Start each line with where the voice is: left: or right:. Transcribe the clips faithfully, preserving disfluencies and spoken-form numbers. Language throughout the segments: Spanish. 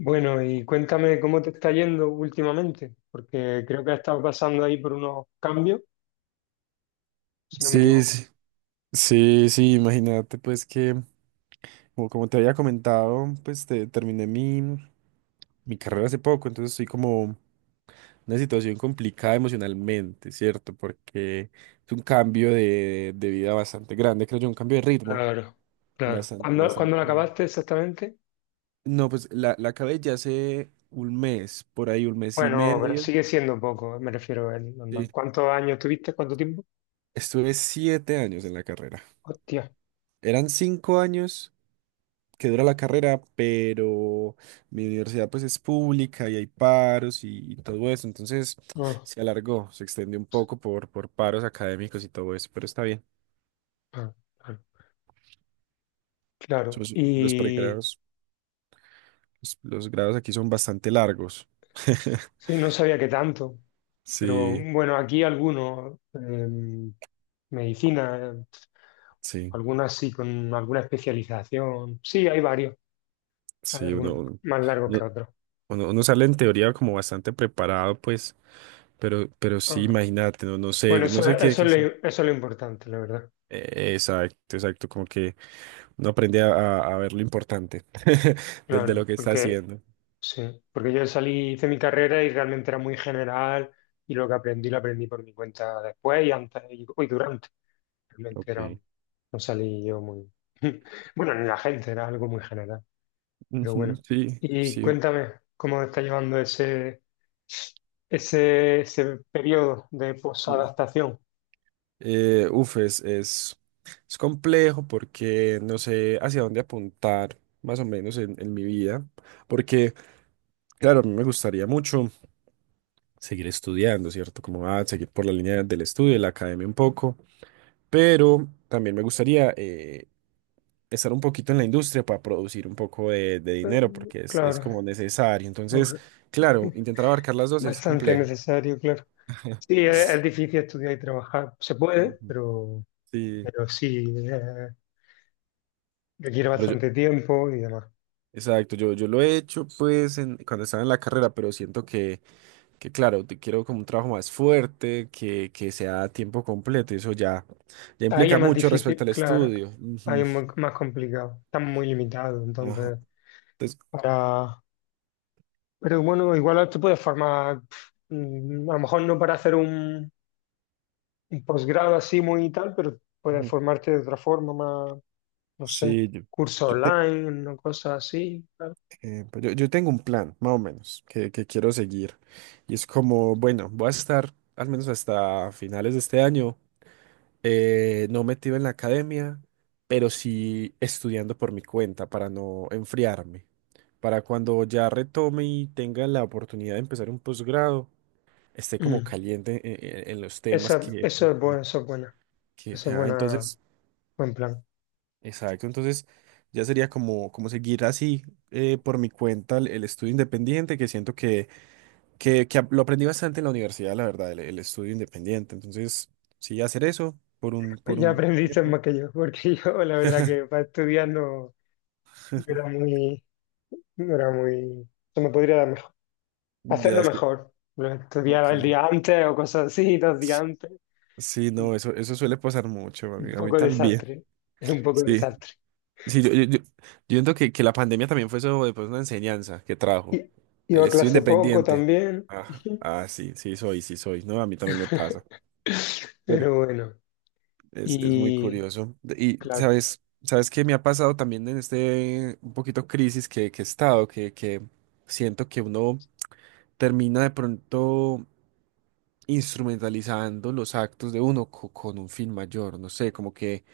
left: Bueno, y cuéntame cómo te está yendo últimamente, porque creo que has estado pasando ahí por unos cambios, si no me
right: Sí,
left: equivoco.
right: sí, sí, sí, imagínate pues que, como, como te había comentado, pues te- terminé mi, mi carrera hace poco, entonces estoy como en una situación complicada emocionalmente, ¿cierto? Porque es un cambio de, de vida bastante grande, creo yo, un cambio de ritmo
left: Claro, claro.
right: bastante,
left: ¿Cuándo, cuándo lo
right: bastante grande.
left: acabaste exactamente?
right: No, pues la, la acabé ya hace un mes, por ahí un mes y
left: Bueno, pero
right: medio.
left: sigue siendo poco, me refiero al normal.
right: Sí.
left: ¿Cuántos años tuviste? ¿Cuánto tiempo?
right: Estuve siete años en la carrera.
left: Hostia.
right: Eran cinco años que dura la carrera, pero mi universidad pues es pública y hay paros y, y todo eso, entonces
left: Ah,
right: se alargó, se extendió un poco por, por paros académicos y todo eso, pero está bien.
left: ah, claro. Claro.
right: Sus- los
left: Y
right: pregrados, los, los grados aquí son bastante largos.
left: sí, no sabía que tanto, pero
right: Sí,
left: bueno, aquí algunos, em, medicina, eh,
right: sí,
left: algunas sí, con alguna especialización. Sí, hay varios. Hay
right: sí, uno,
left: algunos
right: uno,
left: más largos
right: uno-
left: que otros.
right: uno- uno sale en teoría como bastante preparado, pues, pero, pero sí,
left: Ah.
right: imagínate, no, no sé,
left: Bueno,
right: no
left: eso,
right: sé qué,
left: eso
right: qué
left: es lo,
right: hacer.
left: eso es lo importante, la verdad.
right: Eh, Exacto, exacto, como que no aprende a, a- a ver lo importante de, de lo
left: Claro,
right: que está
left: porque
right: haciendo.
left: sí, porque yo salí, hice mi carrera y realmente era muy general y lo que aprendí lo aprendí por mi cuenta después y antes y, y durante. Realmente era,
right: Ok.
left: no salí yo muy… Bueno, ni la gente, era algo muy general, pero
right: Ujú,
left: bueno.
right: Sí,
left: Y
right: sí.
left: cuéntame, ¿cómo está llevando ese, ese, ese periodo de
right: Mm.
left: posadaptación?
right: Eh, uf, es, es, es complejo porque no sé hacia dónde apuntar, más o menos en, en mi vida, porque, claro, a mí me gustaría mucho seguir estudiando, ¿cierto? Como ah, seguir por la línea del estudio, de la academia un poco, pero también me gustaría eh, estar un poquito en la industria para producir un poco de, de dinero,
left: Eh,
right: porque es, es como
left: Claro.
right: necesario. Entonces, claro, intentar abarcar las dos es
left: Bastante
right: complejo.
left: necesario, claro. Sí, es, es difícil estudiar y trabajar. Se puede,
right: Ujú.
left: pero,
right: Sí,
left: pero sí, eh, requiere
right: claro yo,
left: bastante tiempo y demás.
right: exacto, yo, yo lo he hecho pues en, cuando estaba en la carrera, pero siento que, que claro, te quiero como un trabajo más fuerte, que, que sea a tiempo completo, y eso ya, ya
left: Ahí es
right: implica
left: más
right: mucho respecto
left: difícil,
right: al
left: claro.
right: estudio.
left: Ahí
right: Ujú.
left: es muy- más complicado. Están muy limitados,
right: Ajá.
left: entonces,
right: Entonces,
left: para… Pero bueno, igual te puedes formar, pf, mm, a lo mejor no para hacer un, un posgrado así muy y tal, pero puedes
right: ujú.
left: formarte de otra forma, más, no sé,
right: sí, yo,
left: curso
right: yo te-
left: online, una cosa así.
right: Eh, pues yo, yo tengo un plan, más o menos, que, que quiero seguir. Y es como, bueno, voy a estar al menos hasta finales de este año, eh, no metido en la academia, pero sí estudiando por mi cuenta para no enfriarme. Para cuando ya retome y tenga la oportunidad de empezar un posgrado, esté como
left: Mm.
right: caliente en, en- en los temas
left: Esa,
right: que,
left: eso es bueno,
right: que,
left: eso es buena.
right: que-
left: Eso es
right: ah,
left: buena.
right: entonces,
left: Buen plan.
right: exacto, entonces ya sería como, como seguir así eh, por mi cuenta el el estudio independiente, que siento que que, que lo aprendí bastante en la universidad, la verdad, el, el estudio independiente. Entonces, sí, hacer eso por un,
left: Pues
right: por
left: ya
right: un
left: aprendiste
right: tiempo.
left: más que yo, porque yo la verdad que para estudiar no, no era muy, no era muy, se me podría dar mejor.
right: Ya
left: Hacerlo
right: es que,
left: mejor. Lo estudiaba el
right: ok.
left: día antes o cosas así, dos días antes.
right: Sí, no, eso, eso suele pasar mucho, a
left: Un
right: mí, a mí
left: poco
right: también.
left: desastre. Es un poco
right: Sí,
left: desastre.
right: sí, yo, yo, yo- yo siento que, que la pandemia también fue eso, pues, una enseñanza que trajo.
left: Y, iba
right: El
left: a
right: estudio
left: clase poco
right: independiente.
left: también.
right: Ah, ah, sí, sí soy, sí soy. No, a mí también me pasa.
left: Pero bueno.
right: Es, es muy
left: Y
right: curioso. De- Y
left: claro,
right: sabes, sabes que me ha pasado también en este un poquito crisis que, que he estado, que, que siento que uno termina de pronto instrumentalizando los actos de uno co- con un fin mayor. No sé, como que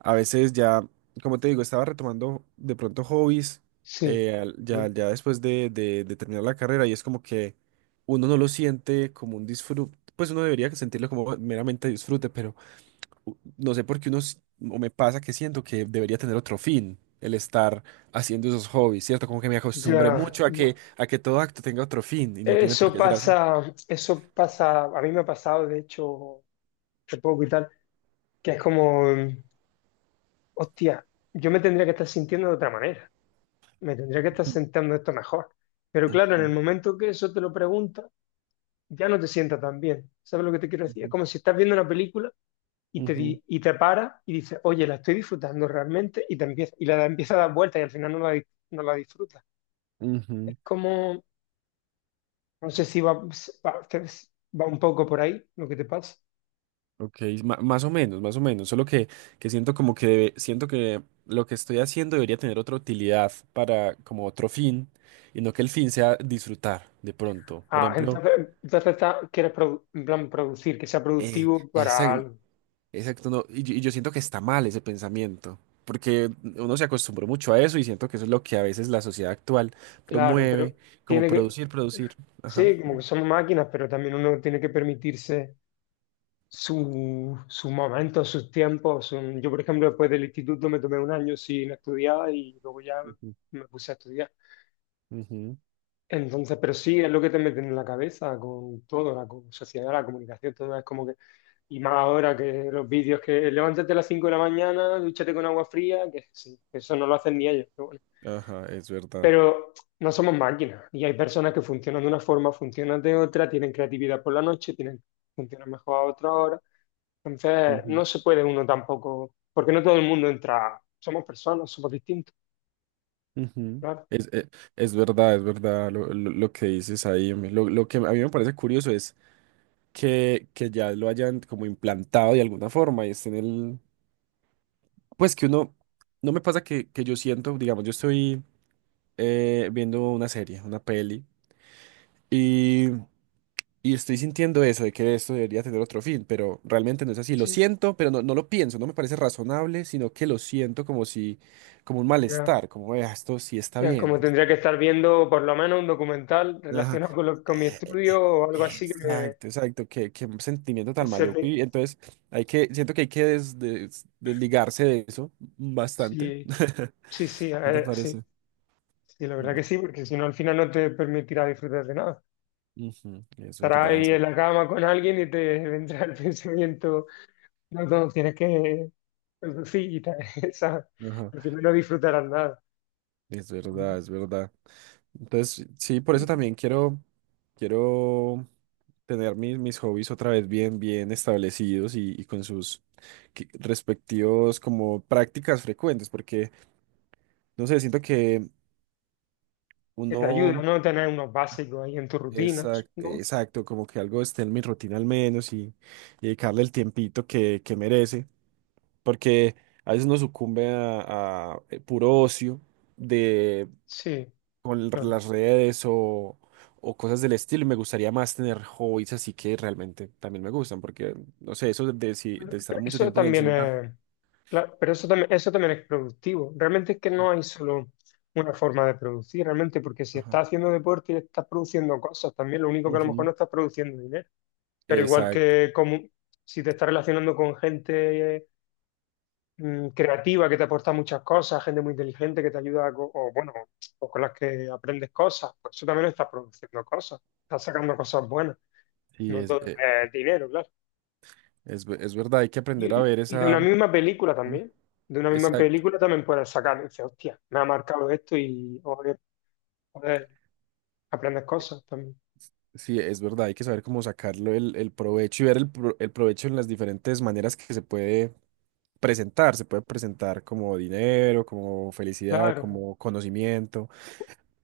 right: a veces ya, como te digo, estaba retomando de pronto hobbies
left: sí.
right: eh, al- ya, ya después de, de, de terminar la carrera y es como que uno no lo siente como un disfrute. Pues uno debería sentirlo como meramente disfrute, no sé por qué uno, s- o me pasa que siento que debería tener otro fin el estar haciendo esos hobbies, ¿cierto? Como que me acostumbré
left: Ya,
right: mucho a que, a que todo acto tenga otro fin y no tiene por
left: eso
right: qué ser así.
left: pasa, eso pasa, a mí me ha pasado de hecho hace poco y tal, que es como hostia, yo me tendría que estar sintiendo de otra manera, me tendría que estar sintiendo esto mejor. Pero claro, en el
right: Ujú,
left: momento que eso te lo pregunta, ya no te sienta tan bien. ¿Sabes lo que te quiero decir? Es
right: ujú,
left: como si estás viendo una película y te,
right: ujú,
left: di- y te paras y dices, oye, la estoy disfrutando realmente y te empieza, y la empieza a dar vueltas y al final no la, di- no la disfrutas. Es
right: ujú.
left: como, no sé si va, va, va un poco por ahí lo que te pasa.
right: Ok, ma- más o menos, más o menos, solo que, que siento como que debe- siento que lo que estoy haciendo debería tener otra utilidad para como otro fin y no que el fin sea disfrutar de pronto. Por
left: Ah,
right: ejemplo,
left: entonces, entonces está- quieres produ- en plan producir, que sea
right: eh,
left: productivo
right: esa-
left: para algo,
right: exacto, no, y, yo y yo siento que está mal ese pensamiento, porque uno se acostumbró mucho a eso y siento que eso es lo que a veces la sociedad actual
left: claro,
right: promueve,
left: pero
right: como
left: tiene que…
right: producir, producir. Ajá.
left: Sí, como que somos máquinas, pero también uno tiene que permitirse su- sus momentos, sus tiempos. su- Yo, por ejemplo, después del instituto me tomé un año sin estudiar y luego ya
right: Ujú,
left: me puse a estudiar.
right: ujú.
left: Entonces, pero sí, es lo que te meten en la cabeza con todo, la co- sociedad, la comunicación, todo es como que… Y más ahora que los vídeos que levántate a las cinco de la mañana, dúchate con agua fría, que sí, eso no lo hacen ni ellos.
right: Ajá, es verdad.
left: Pero no somos máquinas y hay personas que funcionan de una forma, funcionan de otra, tienen creatividad por la noche, tienen, funcionan mejor a otra hora. Entonces,
right: Ujú,
left: no se puede uno tampoco, porque no todo el mundo entra. Somos personas, somos distintos,
right: ujú.
left: claro.
right: Es, e- es verdad, es verdad lo, lo- lo que dices ahí. Hombre. Lo, lo que a mí me parece curioso es que, que ya lo hayan como implantado de alguna forma y esté en el... Pues que uno... No me pasa que, que yo siento, digamos, yo estoy eh, viendo una serie, una peli. Y, y estoy sintiendo eso, de que esto debería tener otro fin, pero realmente no es así. Lo
left: Sí,
right: siento, pero no, no lo pienso, no me parece razonable, sino que lo siento como si, como un
left: ya.
right: malestar, como "Eh, esto sí está
left: Ya, como
right: bien.
left: tendría que estar viendo por lo menos un documental
right: Ajá.
left: relacionado con, lo- con mi
right: Eh, eh,
left: estudio o algo así que me…
right: Exacto, exacto, qué, qué sentimiento tan
left: se
right: maluco.
left: ve-
right: Y entonces hay que, siento que hay que des- des- desligarse de eso bastante.
left: sí, sí, sí,
right: ¿No te
left: eh, sí,
right: parece?
left: sí, la verdad que
right: Uy,
left: sí, porque si no al final no te permitirá disfrutar de nada.
right: ujú, es
left: Estarás
right: verdad, es
left: ahí en
right: ver-
left: la cama con alguien y te vendrá el pensamiento, no, no, tienes que producir y tal, ¿sabes?
right: ajá,
left: Al final no disfrutarás nada.
right: es verdad, es verdad. Entonces, sí, por
left: Y
right: eso también quiero, quiero tener mis, mis hobbies otra vez bien, bien establecidos y, y con sus que- respectivos como prácticas frecuentes, porque, no sé, siento que
left: que te ayuda,
right: uno
left: ¿no? Tener unos básicos ahí en tus
right: es
left: rutinas, ¿no?
right: exacto, como que algo esté en mi rutina al menos y, y dedicarle el tiempito que, que merece, porque a veces uno sucumbe a, a, eh, puro ocio
left: Sí,
right: con
left: claro.
right: las redes o, o cosas del estilo. Y me gustaría más tener hobbies así que realmente también me gustan, porque, no sé, eso de, si- de estar
left: Pero
right: mucho
left: eso
right: tiempo en el
left: también
right: celular.
left: es, claro, pero eso también, eso también es productivo. Realmente es que no hay solo una forma de producir, realmente, porque si
right: Ajá.
left: estás haciendo deporte y estás produciendo cosas, también lo único que a lo mejor
right: Ujú.
left: no estás produciendo dinero. Pero igual
right: Exacto,
left: que como, si te estás relacionando con gente mm, creativa que te aporta muchas cosas, gente muy inteligente que te ayuda, co- o bueno, o con las que aprendes cosas, pues eso también estás produciendo cosas, estás sacando cosas buenas,
right: sí,
left: no
right: es,
left: todo
right: eh,
left: es dinero, claro.
right: es, ve- es verdad, hay que
left: Y,
right: aprender a
left: y-
right: ver
left: y de
right: esa,
left: una misma película
right: Dime.
left: también, de una misma
right: Exacto,
left: película también puedes sacar, dices, hostia, me ha marcado esto y o, eh, puedes aprender cosas también.
right: sí, es verdad, hay que saber cómo sacarlo el, el provecho y ver el, pro- el provecho en las diferentes maneras que se puede presentar, se puede presentar como dinero, como felicidad,
left: Claro,
right: como conocimiento.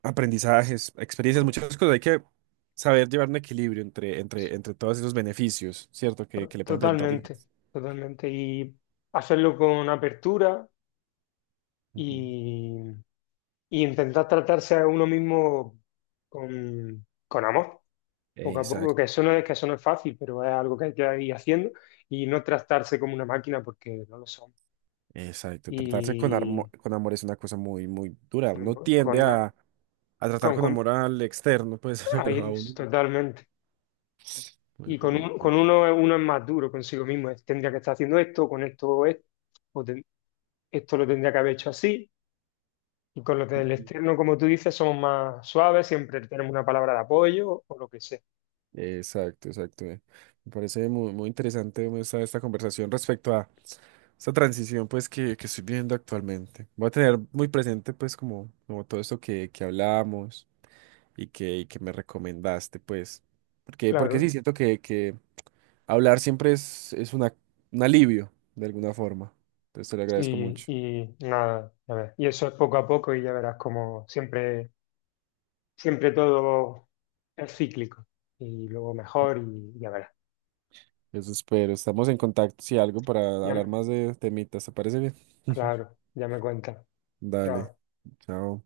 right: Aprendizajes, experiencias,
left: co-
right: muchas cosas. Hay que saber llevar un equilibrio entre, entre, entre todos esos beneficios, ¿cierto? Que,
left: to-
right: que le pueden presentar
left: totalmente,
right: diferentes.
left: totalmente. Y hacerlo con apertura
right: Ujú.
left: y, y intentar tratarse a uno mismo con, con amor, poco a poco, que
right: Exacto,
left: eso no es, que eso no es fácil, pero es algo que hay que ir haciendo y no tratarse como una máquina porque no lo son.
right: exacto. Tratarse con,
left: Y
right: armo- con amor es una cosa muy, muy dura. Uno
left: con,
right: tiende a, a tratar
left: con,
right: con
left: con-
right: amor al externo, pues, pero
left: ahí
right: a
left: es,
right: uno.
left: totalmente.
right: Muy,
left: Y
right: fu-
left: con,
right: muy,
left: un-
right: full.
left: con uno, uno es más duro consigo mismo, es, tendría que estar haciendo esto, con esto esto, o ten- esto lo tendría que haber hecho así. Y con los del externo, como tú dices, somos más suaves, siempre tenemos una palabra de apoyo o lo que sea.
right: Exacto, exacto. Me me parece muy, muy interesante como esta, esta conversación respecto a esta transición pues que, que estoy viviendo actualmente. Voy a tener muy presente pues como, como todo esto que, que hablábamos y que, y que me recomendaste pues. Porque, porque sí,
left: Claro,
right: siento que, que hablar siempre es, es una, un alivio de alguna forma. Entonces te lo agradezco
left: Y,
right: mucho.
left: y nada, ya ves. Y eso es poco a poco y ya verás como siempre, siempre todo es cíclico y luego mejor y ya verás.
right: Eso espero. Estamos en contacto si algo para hablar
left: Ya-
right: más de temitas. ¿Te parece bien?
left: claro, ya me cuenta.
right: Dale.
left: Chao.
right: Chao.